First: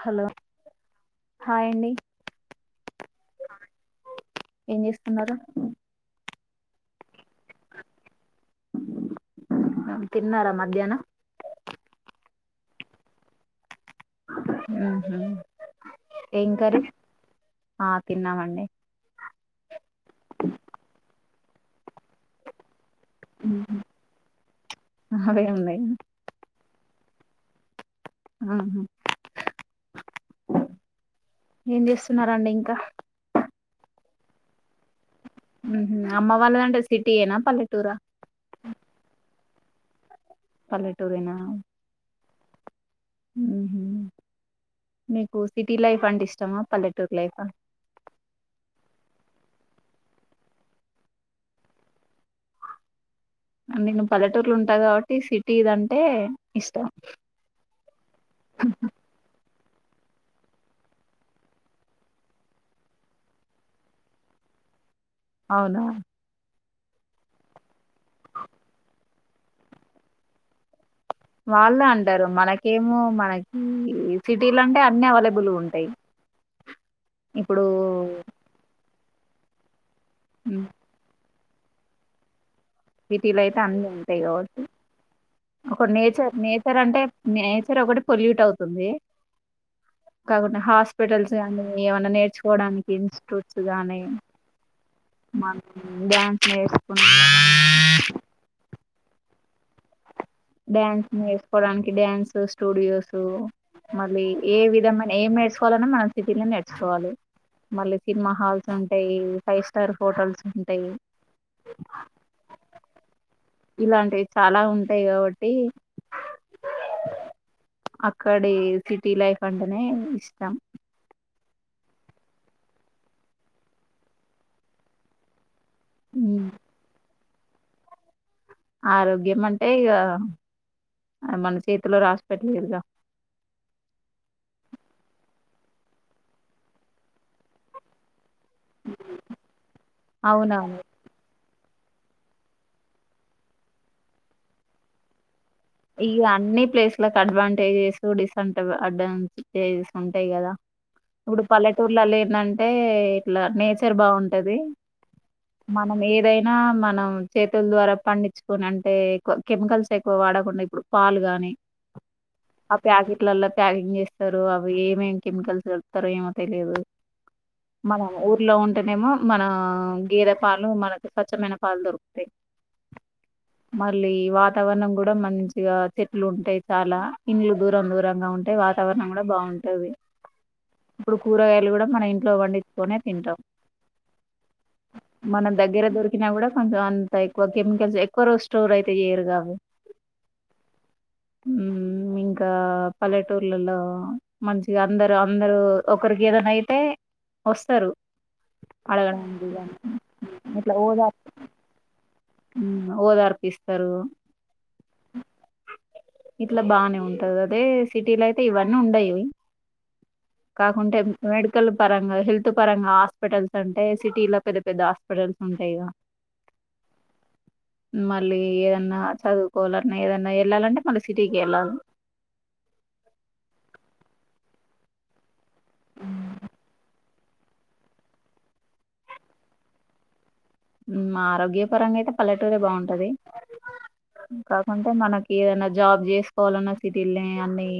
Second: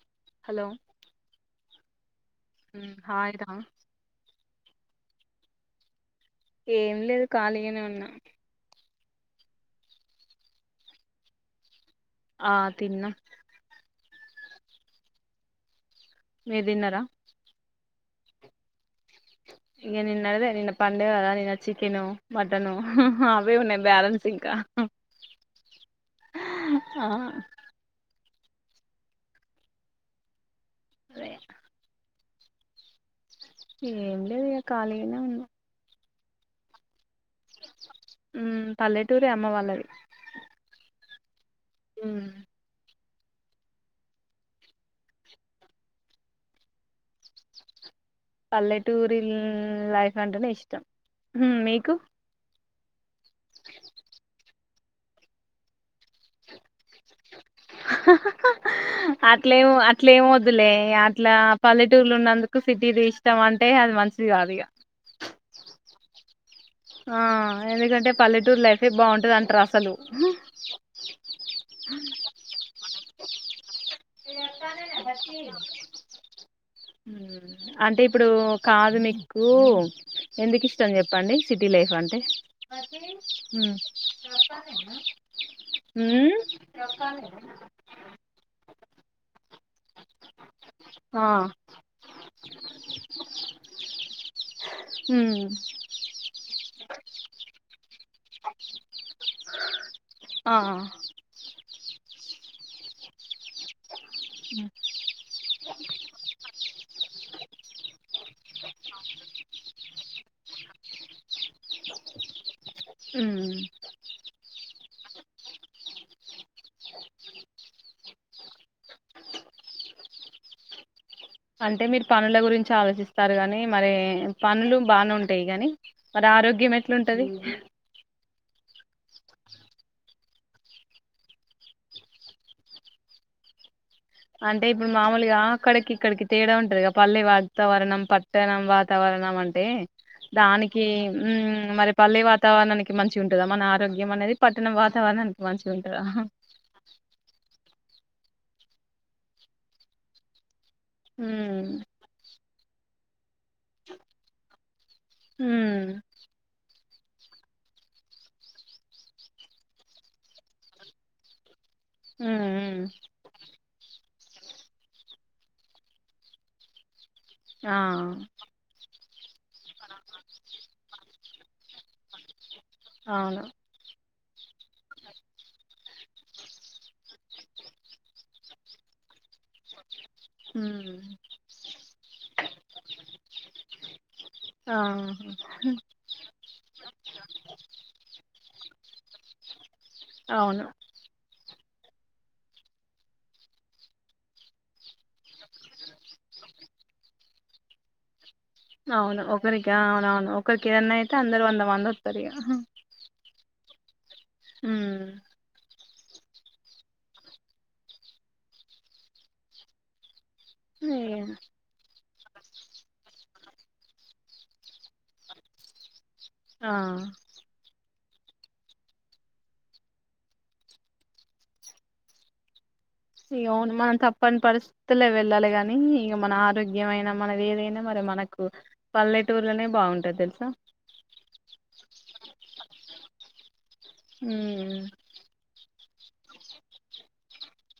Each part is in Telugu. హలో హయండి హాయ్ రా ఏం చేస్తున్నారు ఏం లేదు ఖాళీ గనే ఉన్నా తిన్నారా మధ్యాహ్నం ఆ తిన్నం హుమ్ మీరు తిన్నారా ఆ తిన్నామండి ఇక నిన్న నడదే నిన్న పండేదా నిన్న చికెను మటను ఆహా అవే ఉన్నాయి బ్యాలెన్స్ ఇంకా అవే ఉన్నాయి ఆ ఆ అదే ఏం చేస్తాం చస్తున్నారండి ఇంకా ఏం లేదు కాళీ ఊహూ అమ్మ వాళ్ళదంట సిటీనా పల్లెటూరా ఉమ్, పల్లెటూరే అమ్మ వాళ్ళది పల్లెటూరేనా ఆ మీకు సిటీ లైఫ్ అంటే ఇష్టమా పల్లెటూరు లైఫా పల్లెటూరి లైఫ్ అంటేనే ఇష్టం మీకు నేను పల్లెటూర్లు ఉంటా కాబట్టి సిటీదంటే ఇష్టం అహహా అది అట్లమ్ అట్లే ఏం వద్దులే అట్లా పల్లెటూర్లు ఉన్నందుకు సిటీది ఇష్టం అంటే అది మంచిది కాదు ఇగ అవునా ఆ ఎందుకంటే పల్లెటూరు లైఫే బాగుంటది అంటారు అసలు ఉ వాళ్ళు అంటారు. మనకేం ఊ మనకీ ఊ ఇప్పుడు అంటే ఇప్పుడు కా కాదునిక్కు ఎందుకిష్టం చెప్పండి. సిటీ లైఫ్ అంటే సిటిలో అయితే ఉమ్ అన్ని ఉంటాయి కాబట్టి ఒక నేచర్ ఉమ్ నేచర్ అంటే నేచర్ ఒకటి పొల్యూట్ అవుతుంది. కాబట్టి హాస్పిటల్స్ కానీ ఏమన్నా నేర్చుకోవడానికి ఇన్స్టిట్యూట్స్ గానీ మనం డ్యాన్స్ నేర్చుకు ఆ డ్యాన్స్ నేర్చుకోడానికి డ్యాన్సు స్టూడియోస్ మళ్ళీ ఏ విధమైన ఏం నేర్చుకోవాలన్నా మనం సిటీలో నేర్చుకోవాలి. మళ్ళీ సినిమా హాల్స్ ఉంటాయి ఫైవ్ స్టార్ హోటల్స్ ఉంటాయి. ఉమ్ ఇలాంటివి చాలా ఉంటాయి కాబట్టి అక్కడి సిటీ లైఫ్ అంటేనే ఇష్టం. అంటే మీరు పనుల గురించి ఆలోచిస్తారు గాని మరి పనులు బానే ఉంటాయి కాని. మరి ఉమ్. ఆరోగ్యం ఎట్లుంది. టది. ఆరోగ్యం అంటే ఇగ మన చేతులో రాసి పెట్టి లేదుగా. అంటే ఇప్పుడు మామూలుగా అక్కడికి ఇక్కడికి తేడా ఉంటది పల్లె వాతావరణం పట్ పట్టణం వాతావరణం అంటే అవునవును దానికి ఊ. మరి పల్లె వాతావరణానికి మంచి ఉంటాదా మన ఆరోగ్యం అనేది పట్టణం వాతావరణాని. ఈ అన్ని ప్లేస్లకు అడ్వాంటేజ్స్. టుడేస్ అంటరు. అడ్వాంటేజ్స్ ఉంటాయి కదా. ఇప్పుడు ఉమ్ పల్లెటూర్లల్లో ఏంది. ఏయ్ ఏయ్ ఇట్లా నేచర్ బాగుంటాది ఉమ్ మనం ఏదైనా మనం. చేతులు ద్వారా పండించుకుని అంటే ఎక్కువ కెమికల్స్ ఎక్కువ వాడకుండా. ఇప్పుడు పాలు గాని. హ్మ్. ఆ హ్మ్. ప్యాకీట్లల్లో ప్యాకింగ్ చేస్త చేస్తారు అవి ఏమేం కెమికల్స్ కలుపుతారు ఏమో తెలీదు. ఆ! మనం ఊర్లో ఉంటానేమో. మన గేదె పాలు మనకు స్వచ్చమైన పాలు దొరుకుతాయి. అవును. మళ్ళీ. వాతావరణం గుడా మం గా చెట్లు ఉంటాయి చాలా ఇండ్లు దూరం దూరంగా ఉంటాయి వాతావరణం కూడా బాగుంటది. హ్మ్. ఇప్పుడు కూరగాయలు కూడా మన ఇంట్లో పండించుకొనే తింటాం. ఆహా! మన దగ్గర దొరికినా గుడా కొంచం అంత ఎక్కువ కెమికల్స్ ఎక్కువ రో స్టోర్ అయితే చేయరు అవి అవును. ఇంకా పల్లెటూర్లలో మంచిగా అందరు అందరు ఒకరికి ఏదన్న అయితే వస్తారు అవును అడగడానికి ఒకరికి గాని అవునవును ఒకరికి ఏదన్నా అయితే అందరు వంద మంది ఓదార్పు ఇస్ తరు మ్ ఇట్ల బానే ఉంటది. అదే సిటీలో అయితే ఇవన్నీ ఉండయి ఇగ కాకుంటే మెడికల్ పరంగా హెల్త్ పరంగా హాస్పిటల్స్ అంటే సిటీలో పెద్ద పెద్ద హాస్పిటల్స్ ఉంటాయిగా ఆ మళ్ళీ ఏదన్నా చదువుకోవాలన్నా ఏదన్నా వెళ్ళాలంటే మళ్ళీ సిటీకే వెళ్ళాలి ఇగ అవును మనం తప్పని పరిస్థితులే వెళ్ళాలి గాని ఇక మన ఆరోగ్యమైన మనది ఏదైనా మరి మనకు పల్లెటూర్లనే బాగుంటది తెల్సా మ్ ఆరోగ్య పరంగా అయితే పల్లెటూరే బాగుంటది హ్మ్. కాకుంటే మనకి ఏదన్న జాబ్ చేస్కోవాలన్న సిటీల్ అన్ని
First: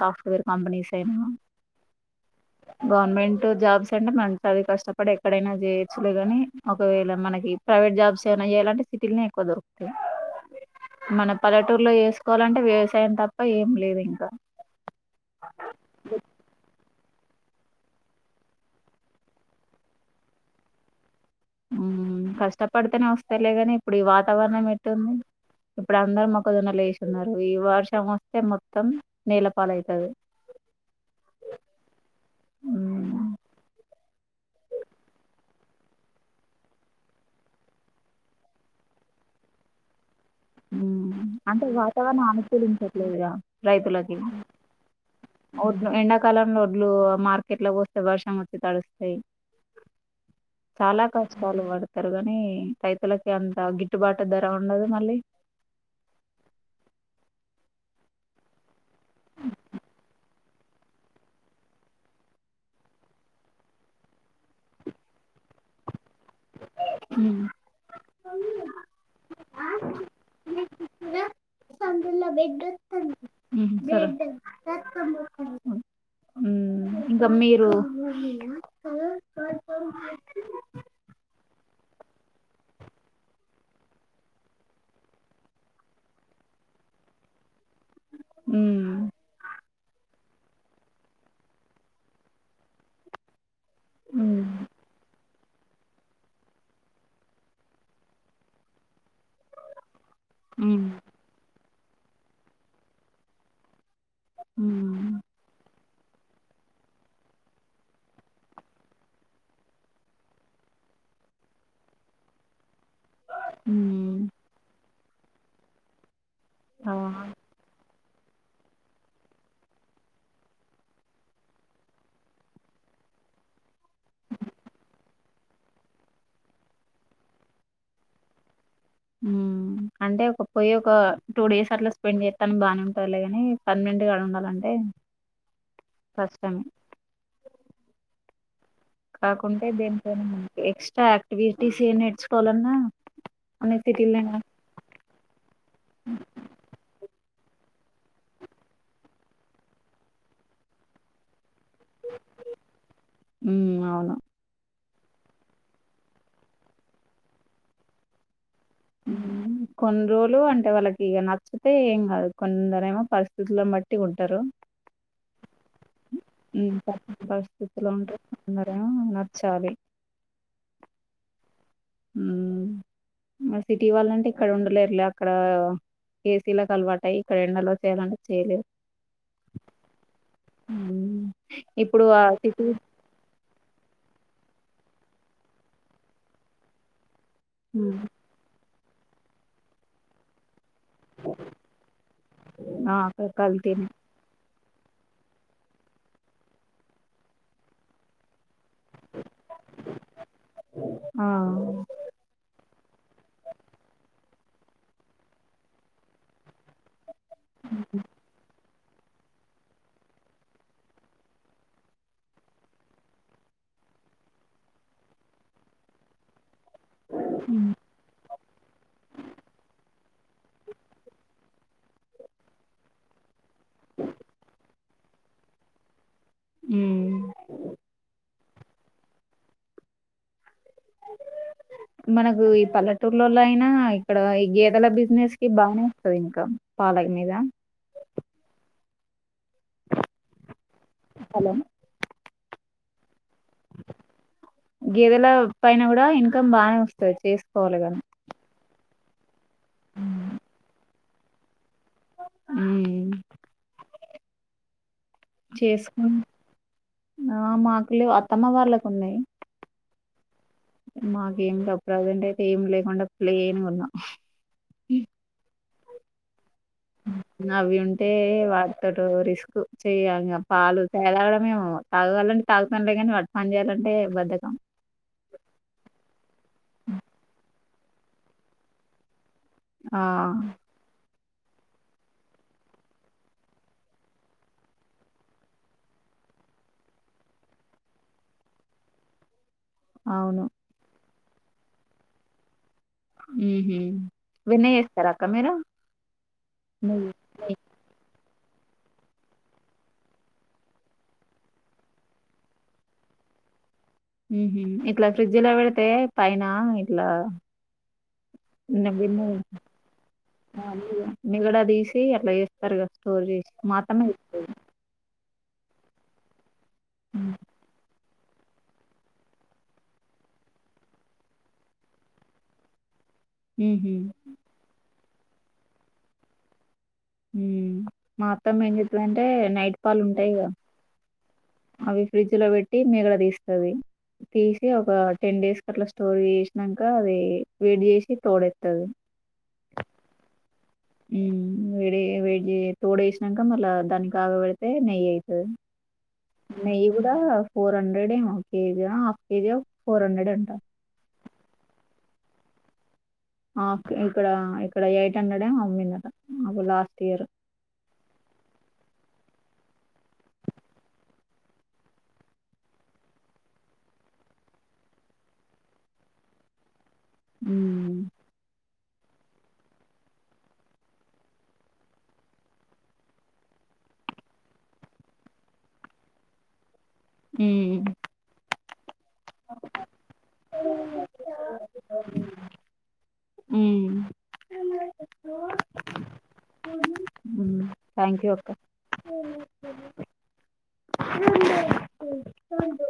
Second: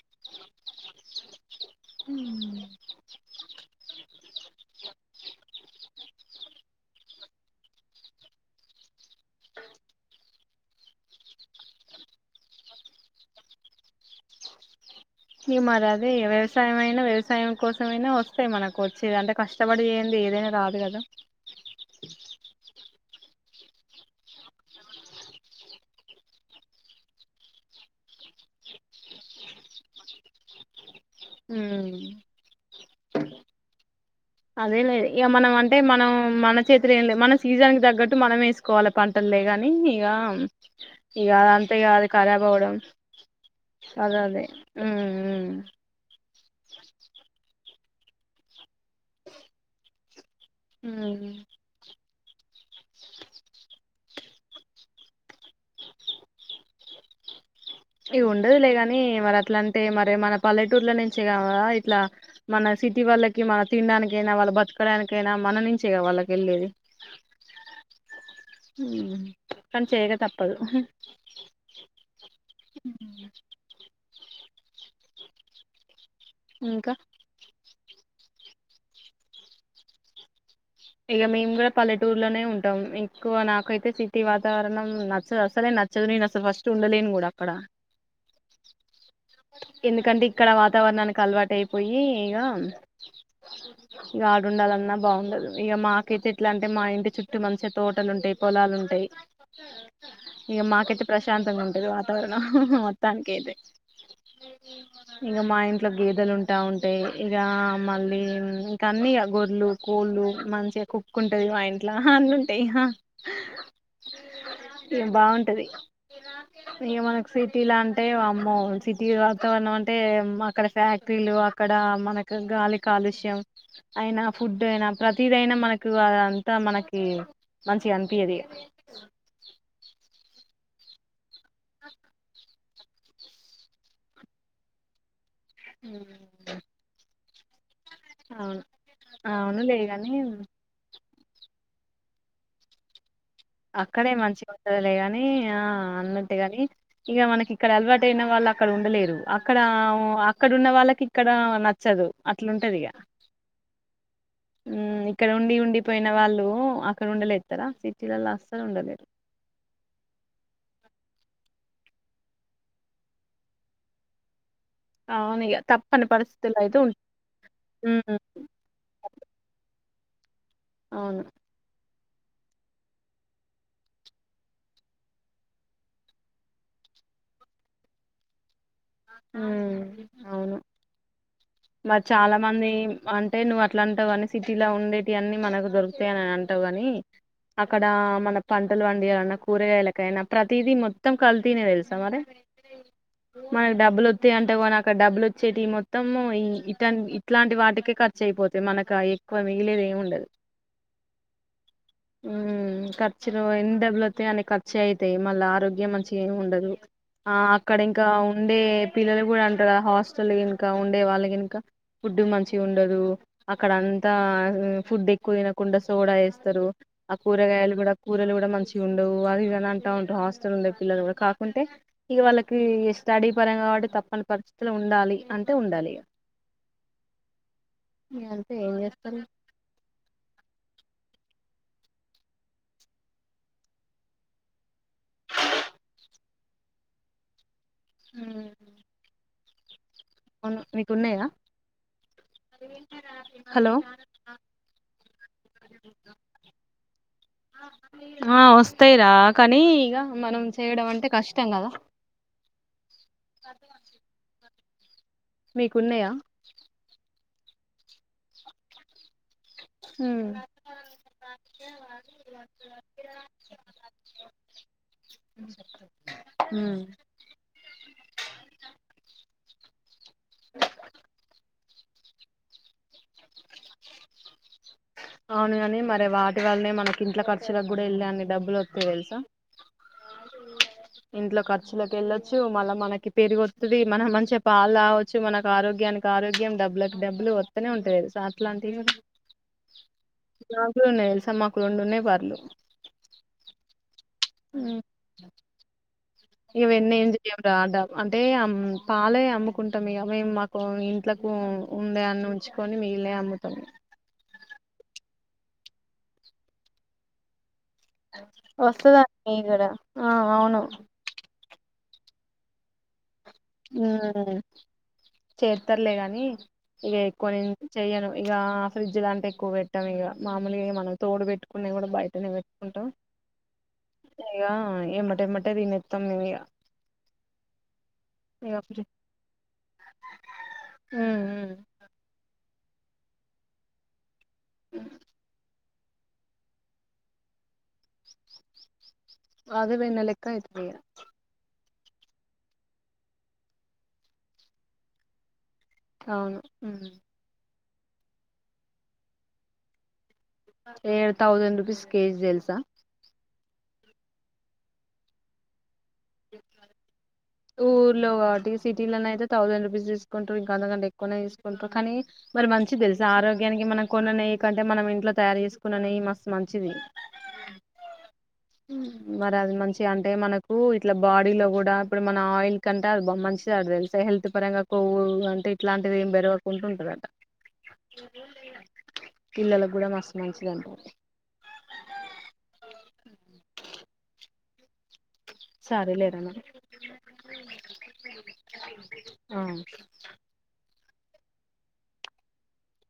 సాఫ్ట్వేర్ కంపెనీస్ అయినా హ్మ్. గవర్మెంట్ జాబ్స్ అంటే మనం చదివి కష్టపడి ఎక్కడైనా చేయొచ్చులేగానీ ఒకవేళ మనకి ప్రైవేట్ జాబ్స్ ఏమైనా చేయాలంటే సిటీల్నే ఎక్కువ దొరుకుతాయి. మన పల్లెటూర్లో చేసుకోవాలంటే వ్యవసాయం తప్ప ఏం లేదు ఇంకా ఈ మరదే వ్యవసాయమైన వ్యవసా సాయం కోసమైనా వస్తాయి మనకు వచ్చేది అంటే కష్టపడి చేయంది ఏదైనా రాదు కదా హూ కష్టపడితేనే వస్తాలేగాని ఇప్పుడు ఈ వాతావరణం ఎట్టుంది ఇప్పుడు అందరు మొక్క జోన్నలు వేస్తున్నారు ఈ వర్షం వస్తే మొత్తం నీళ్ల పాల్ అయితది హ్మ్ అదేలే ఇగ మనం అంటే మనం మన చేతుల ఏం లేదు మన సీజన్ తగ్గట్టు మనం వేసుకోవాలి పంటలే కాని ఇక ఇక అంటే అంతే ఇక అది వాతావరణం ఖరాబ్ అవ్వడం అనుకూలించట్లేదుగా రైతులకి అదే అదే ఉమ్ వడ్లు ఎండాకాలంలో వడ్లు మార్కెట్ల పోస్ వర్షం వచ్చి తడి స్తయి ఉమ్ చాలా ఉమ్. కష్టాలు పడు స్తారు గని రైతులకి అంత గిట్టుబాటు ధర ఉండదు మళ్ళీ ఇగ ఉండదులే గాని మరి అట్ల అంటే మరి మన పల్లెటూర్ల నుంచే కా ఇట్ల మన సిటీ వాళ్ళకి మన తినడానికైనా వాళ్ళు బతకడానికైనా మన నుంచే కా వాళ్ళకి వెళ్ళేది ఉమ్. కానీ చేయక తప్పదు. మ్ బ్లడ్ రక్తం పోతంది ఉ ఇంకా మీరు ఓమీల పోత్ ఇగ మేము కూడా పల్లెటూరులోనే ఉంటాం ఎక్కువ నాకైతే సిటీ వాతావరణం నచ్చదు అసలే నచ్చదు నేను అసలు ఫస్ట్ ఉండలేను కూడా అక్కడ ఉ ఎందుకంటే ఇక్కడ వాతావరణానికి అలవాటు అయిపోయి ఇగ ఉమ్ గాడు ఉండాలన్నా బాగుండదు ఇగ మాకైతే ఎట్లా అంటే మా ఇంటి చుట్టూ మంచిగా తోటలు ఉంటాయి పొలాలు ఉంటాయి ఇగ ఉమ్ మాకు అయితే ప్రశాంతంగా ఉన్ అ వాతవరణం మొత్తాని కైయితే ఉమ్ ఇంగ మాయన్ ఇగ గేదెలు ఉంటా ఉంటాయి ఇక మళ్ళీ ఇంకా అన్ని గొర్లు కోళ్ళు మంచిగా కుక్క ఉంటది మా ఇంట్ల హ అన్ని ఉంటాయి హ ఉ ఏం బాగుంటది ఆ ఇగ మనకు సిటీ లా అన్ ఏ అమ్మ సిటీ వాతావరణం అంటే అక్కడ ఫ్యాక్టరీలు అక్కడ మనకు గాలి కాలుష్యం అయినా ఫుడ్ అయినా ప్రతిదైనా మనకు అదంతా మనకి మంచిగా అనిపియ్యది ఇగ ఉ అంటే ఒక పోయి ఒక టూ డేస్ అట్లా స్పెండ్ చెత్తనికి బాగానే ఉంటలే గాని పర్మినెంట్గా ఉండాలంటే కష్టం అవును కాకుంటే అవునులే గాని దీనిపైనే మనకి ఎక్స్ట్రాక్ వీటిసీ నేర్చుకోవాలన్నా అన్ని అక్కడే సిటీల్నేనా మంచిగా ఉంటదిలే గాని ఆ అన్నట్టు గాని ఇగా మనకి ఇక్కడ అలవాటు అయిన వాళ్ళు అక్కడ ఉండలేరు అక్కడ అక్కడ ఉన్న వాళ్ళకి ఇక్కడ నా చదు అట్లా ఉంటది ఇగ ఉమ్ అవును ఉ ఇక్కడ ఉండి ఉండిపోయిన వాళ్ళు అక్కడ ఉండలేత్తరా సిటీ లలా కొన్ని రోజులు అంటే వాళ్ళకి ఇగ నా చ్చుతే ఏం కాదు కొందరు ఏమో పరిస్థితులను బట్టి ఉంటారు అవును ఇగ తప్పని పరిస్థితుల్లో ఈ అయితే ఉం పరిస్థితిలో హ్మ్ ఉంటే అందరేమో నచ్చాలి అవును ఉ మరి సిటీ వాళ్ళంటే ఇక్కడ ఉండలేరు లే అక్కడ ఏసీలకు అలవాటు ఇక్కడ ఎండలో చేయాలంటే చేయలేరు ఆ అవును హ్మ్. మరి ఇప్పుడు ఆ చాలా సిటీ మంది అంటే నువ్ ఇట్లా అంటావు కాని సిటీలా ఉండేవి అన్ని మనకు దొరుతాయని అని అంటావు గాని అక్కడ హ్మ్. మన తన్ పండియాలన్న కూరగాయలకైన ప్ర కల్తీ మొత్తం కల్తీనే తెలుసా మరీ ఆ! అక్కడ మన కల్తీనే. అంటే అ డబ్బులు వచ్చేటి మొత్తము ఇట్లా ఇట్లాంటి వాటికే ఖర్చయిపోతుంది. మనకు ఎక్కువ మిగిలేది ఏమిండదు ఆ! హు ఖర్చులు ఎన్ని డబ్బులొస్తయి అన్ని మంచి అయితయి మళ్ళీ ఆరోగ్యం మంచిగేముండదు ఆ అక్కడ ఇంకా అంటే పిల్లలు కూడా అంటారు హాస్టల్ ఇంకా ఉండే వాళ్ళకి ఇంకా ఫుడ్ మంచి ఉండదు అక్కడ అంతా ఆ ఫుడ్ ఎక్కువ తినకుండ సోడాఏస్తరు. ఆ కూరగాయలు కూడా కూరలు కూడా మంచిగుండవు అవీ ఇవి అని అంటా ఉంటరు. హాస్టల్ ఉండే పిల్లలు కూడా కా అంటే ఇగ వాళ్ళకీ తడి పరంగా కాబట్టి తప్పని పరిస్థితి ఉండాలి అంటే ఉండాలి ఊ అంటే ఏం చేస్తరు. మనకు ఈ పల్లెటూర్లలో అయినా ఇక్కడ ఈ గేదెల బిజినెస్ కి బాగానే అస్తది ఇంకా పాల మీద హూ అవును మీకు ఉన్నయా పొలం అదేంటిరా గేదెల పైన కూడా ఇన్కమ్ బానే వస్తది చేసుకోవాలి. కానీ వస్తాయిరా కానీ ఇగ మనం చేయడం అంటే కష్టం కదా ఊ మీకున్నయా ఆ మాకు లెవ్ అత్తమ్మ వాళ్ళకు ఉన్నాయ్ హూ మాకేం [unintelligible] ప్రెజెంట అయితే ఏం లేకుండా ప్లేన్గున్నం అవి ఉంటే వాడ్తోటో రిస్క్ చెయ్యాలిగ పాలు తాగడమేమో తాగాలంటే తాగుతాన్లే కానీ పని చెయాలంటే బద్దకం అవునుగని మరి వాటి వల్లనే మనకి ఇంట్ల మనకూడ ఎల్లే అన్ని డబ్బులొస్తయి తెలుసా ఆ ఇంట్లో ఖర్చులకెళ్ళొచ్చ మల్లి మనకు పెరుగొస్తది మనం మంచిగా పాల్ తాగొచ్చు మనకు ఆరోగ్యానికి ఆరోగ్యం డబ్బులకిడబ్బులు వస్తూనే ఉంటయి. తెల్సా [unintelligible] అవును గ్లాసులున్నయ్ మాకు రెండు ఉన్నాయ్ బర్లు ఊహు వెన్నచేస్తారా అక్క మీరు ఈ నెయ్యి వెన్నేంది దేవుడా నెయ్యి అడ్డంకులు అంటే అమ్ పాలే అమ్ముకుంటం ఇగ మేమ్ మాకు ఇంట్లకు ఉండే అన్ని ఉంచుకొని మిగిలనై అమ్ముతం ఉహు ఇట్లా ఫ్రిడ్జిల పెడితే పైన ఇట్ల వస్తదండి మీగడ ఆ ఆవును సి అట్ల చేస్తర్ గ [unintelligible] మా అత్తమ్మ చోపెదీ చేరుతారులే గాని ఇక ఎక్కువ నం చెయ్యను ఇగ ఫ్రిడ్జ్ లాంటే ఎక్కువ పెట్టాం ఇక మామూలుగా మనం తోడు పెట్టుకునే కూడ బయటనే పెట్టుకుంటాం ఉహు యా ఎండ్ అట్టేమటే దీనిత్తాం మేము మ్ ఇగ మాత్తం ఏం ఫ్రి చెతుందంటే నైట్ పాలు ఉంటాయి కద మ్మ్ మ్మ్ అవి ఫ్రిజ లో పెట్ మేడ తీస్తది తీసి ఒక టెన్ డేస్ అట్లా స్టోరీ చేసినాక అది వేట్ చేసి తోడెస్తది అదే బయిన లక్క యితు బయ మ్ వేడి వేడి తోడ వేసినాక మళ్ళా దానికి కాగబెడితే నెయ్యి అయితది అవును నెయ్యి కూడా ఫోర్ హండ్రెడ్ ఎం కేజ హఫ్ కేజీ ఫోర్ హండ్రెడ్ అంట స థౌసండ్ రుపీస్ కేజి తెల్సా అ ఇక్కడ ఇక్కడ ఎయిట్ హండ్రెడ్ అమ్మి ఊర్ లోగాటి సిటీలో నతే థౌసండ్ రూపీస్ తీసుకుంటారు ఇంకా అంతకంటే ఎక్కువనే తీసుకుంటారు, కానీ మరి మంచిది తెలుసు ఆరోగ్యానికి మనం కొన్నయి కంటే మనం ఇంట్లో తయారు చేసుకున్ననయి మ మంచిది ఉమ్ ఉమ్ మరి అది మంచిగా అంటే మనకు ఇ ఇట్లా బాడీలో కూడా ఇప్పుడు మన ఆయిల్ కంటే అ బా మంచిది అది తెలుసా హెల్త్ పరంగా కొవ్వు అంటే ఇట్లాంటిది ఏం పెరగకుంటూ ఉంటది హ్మ్ పిల్లలకు కూడా మస్తు మంచిది అంటది హ్మ్ సార లేరనా థ్యాంక్ యూ అక్క ఆ [unintelligible] చూడు చూడు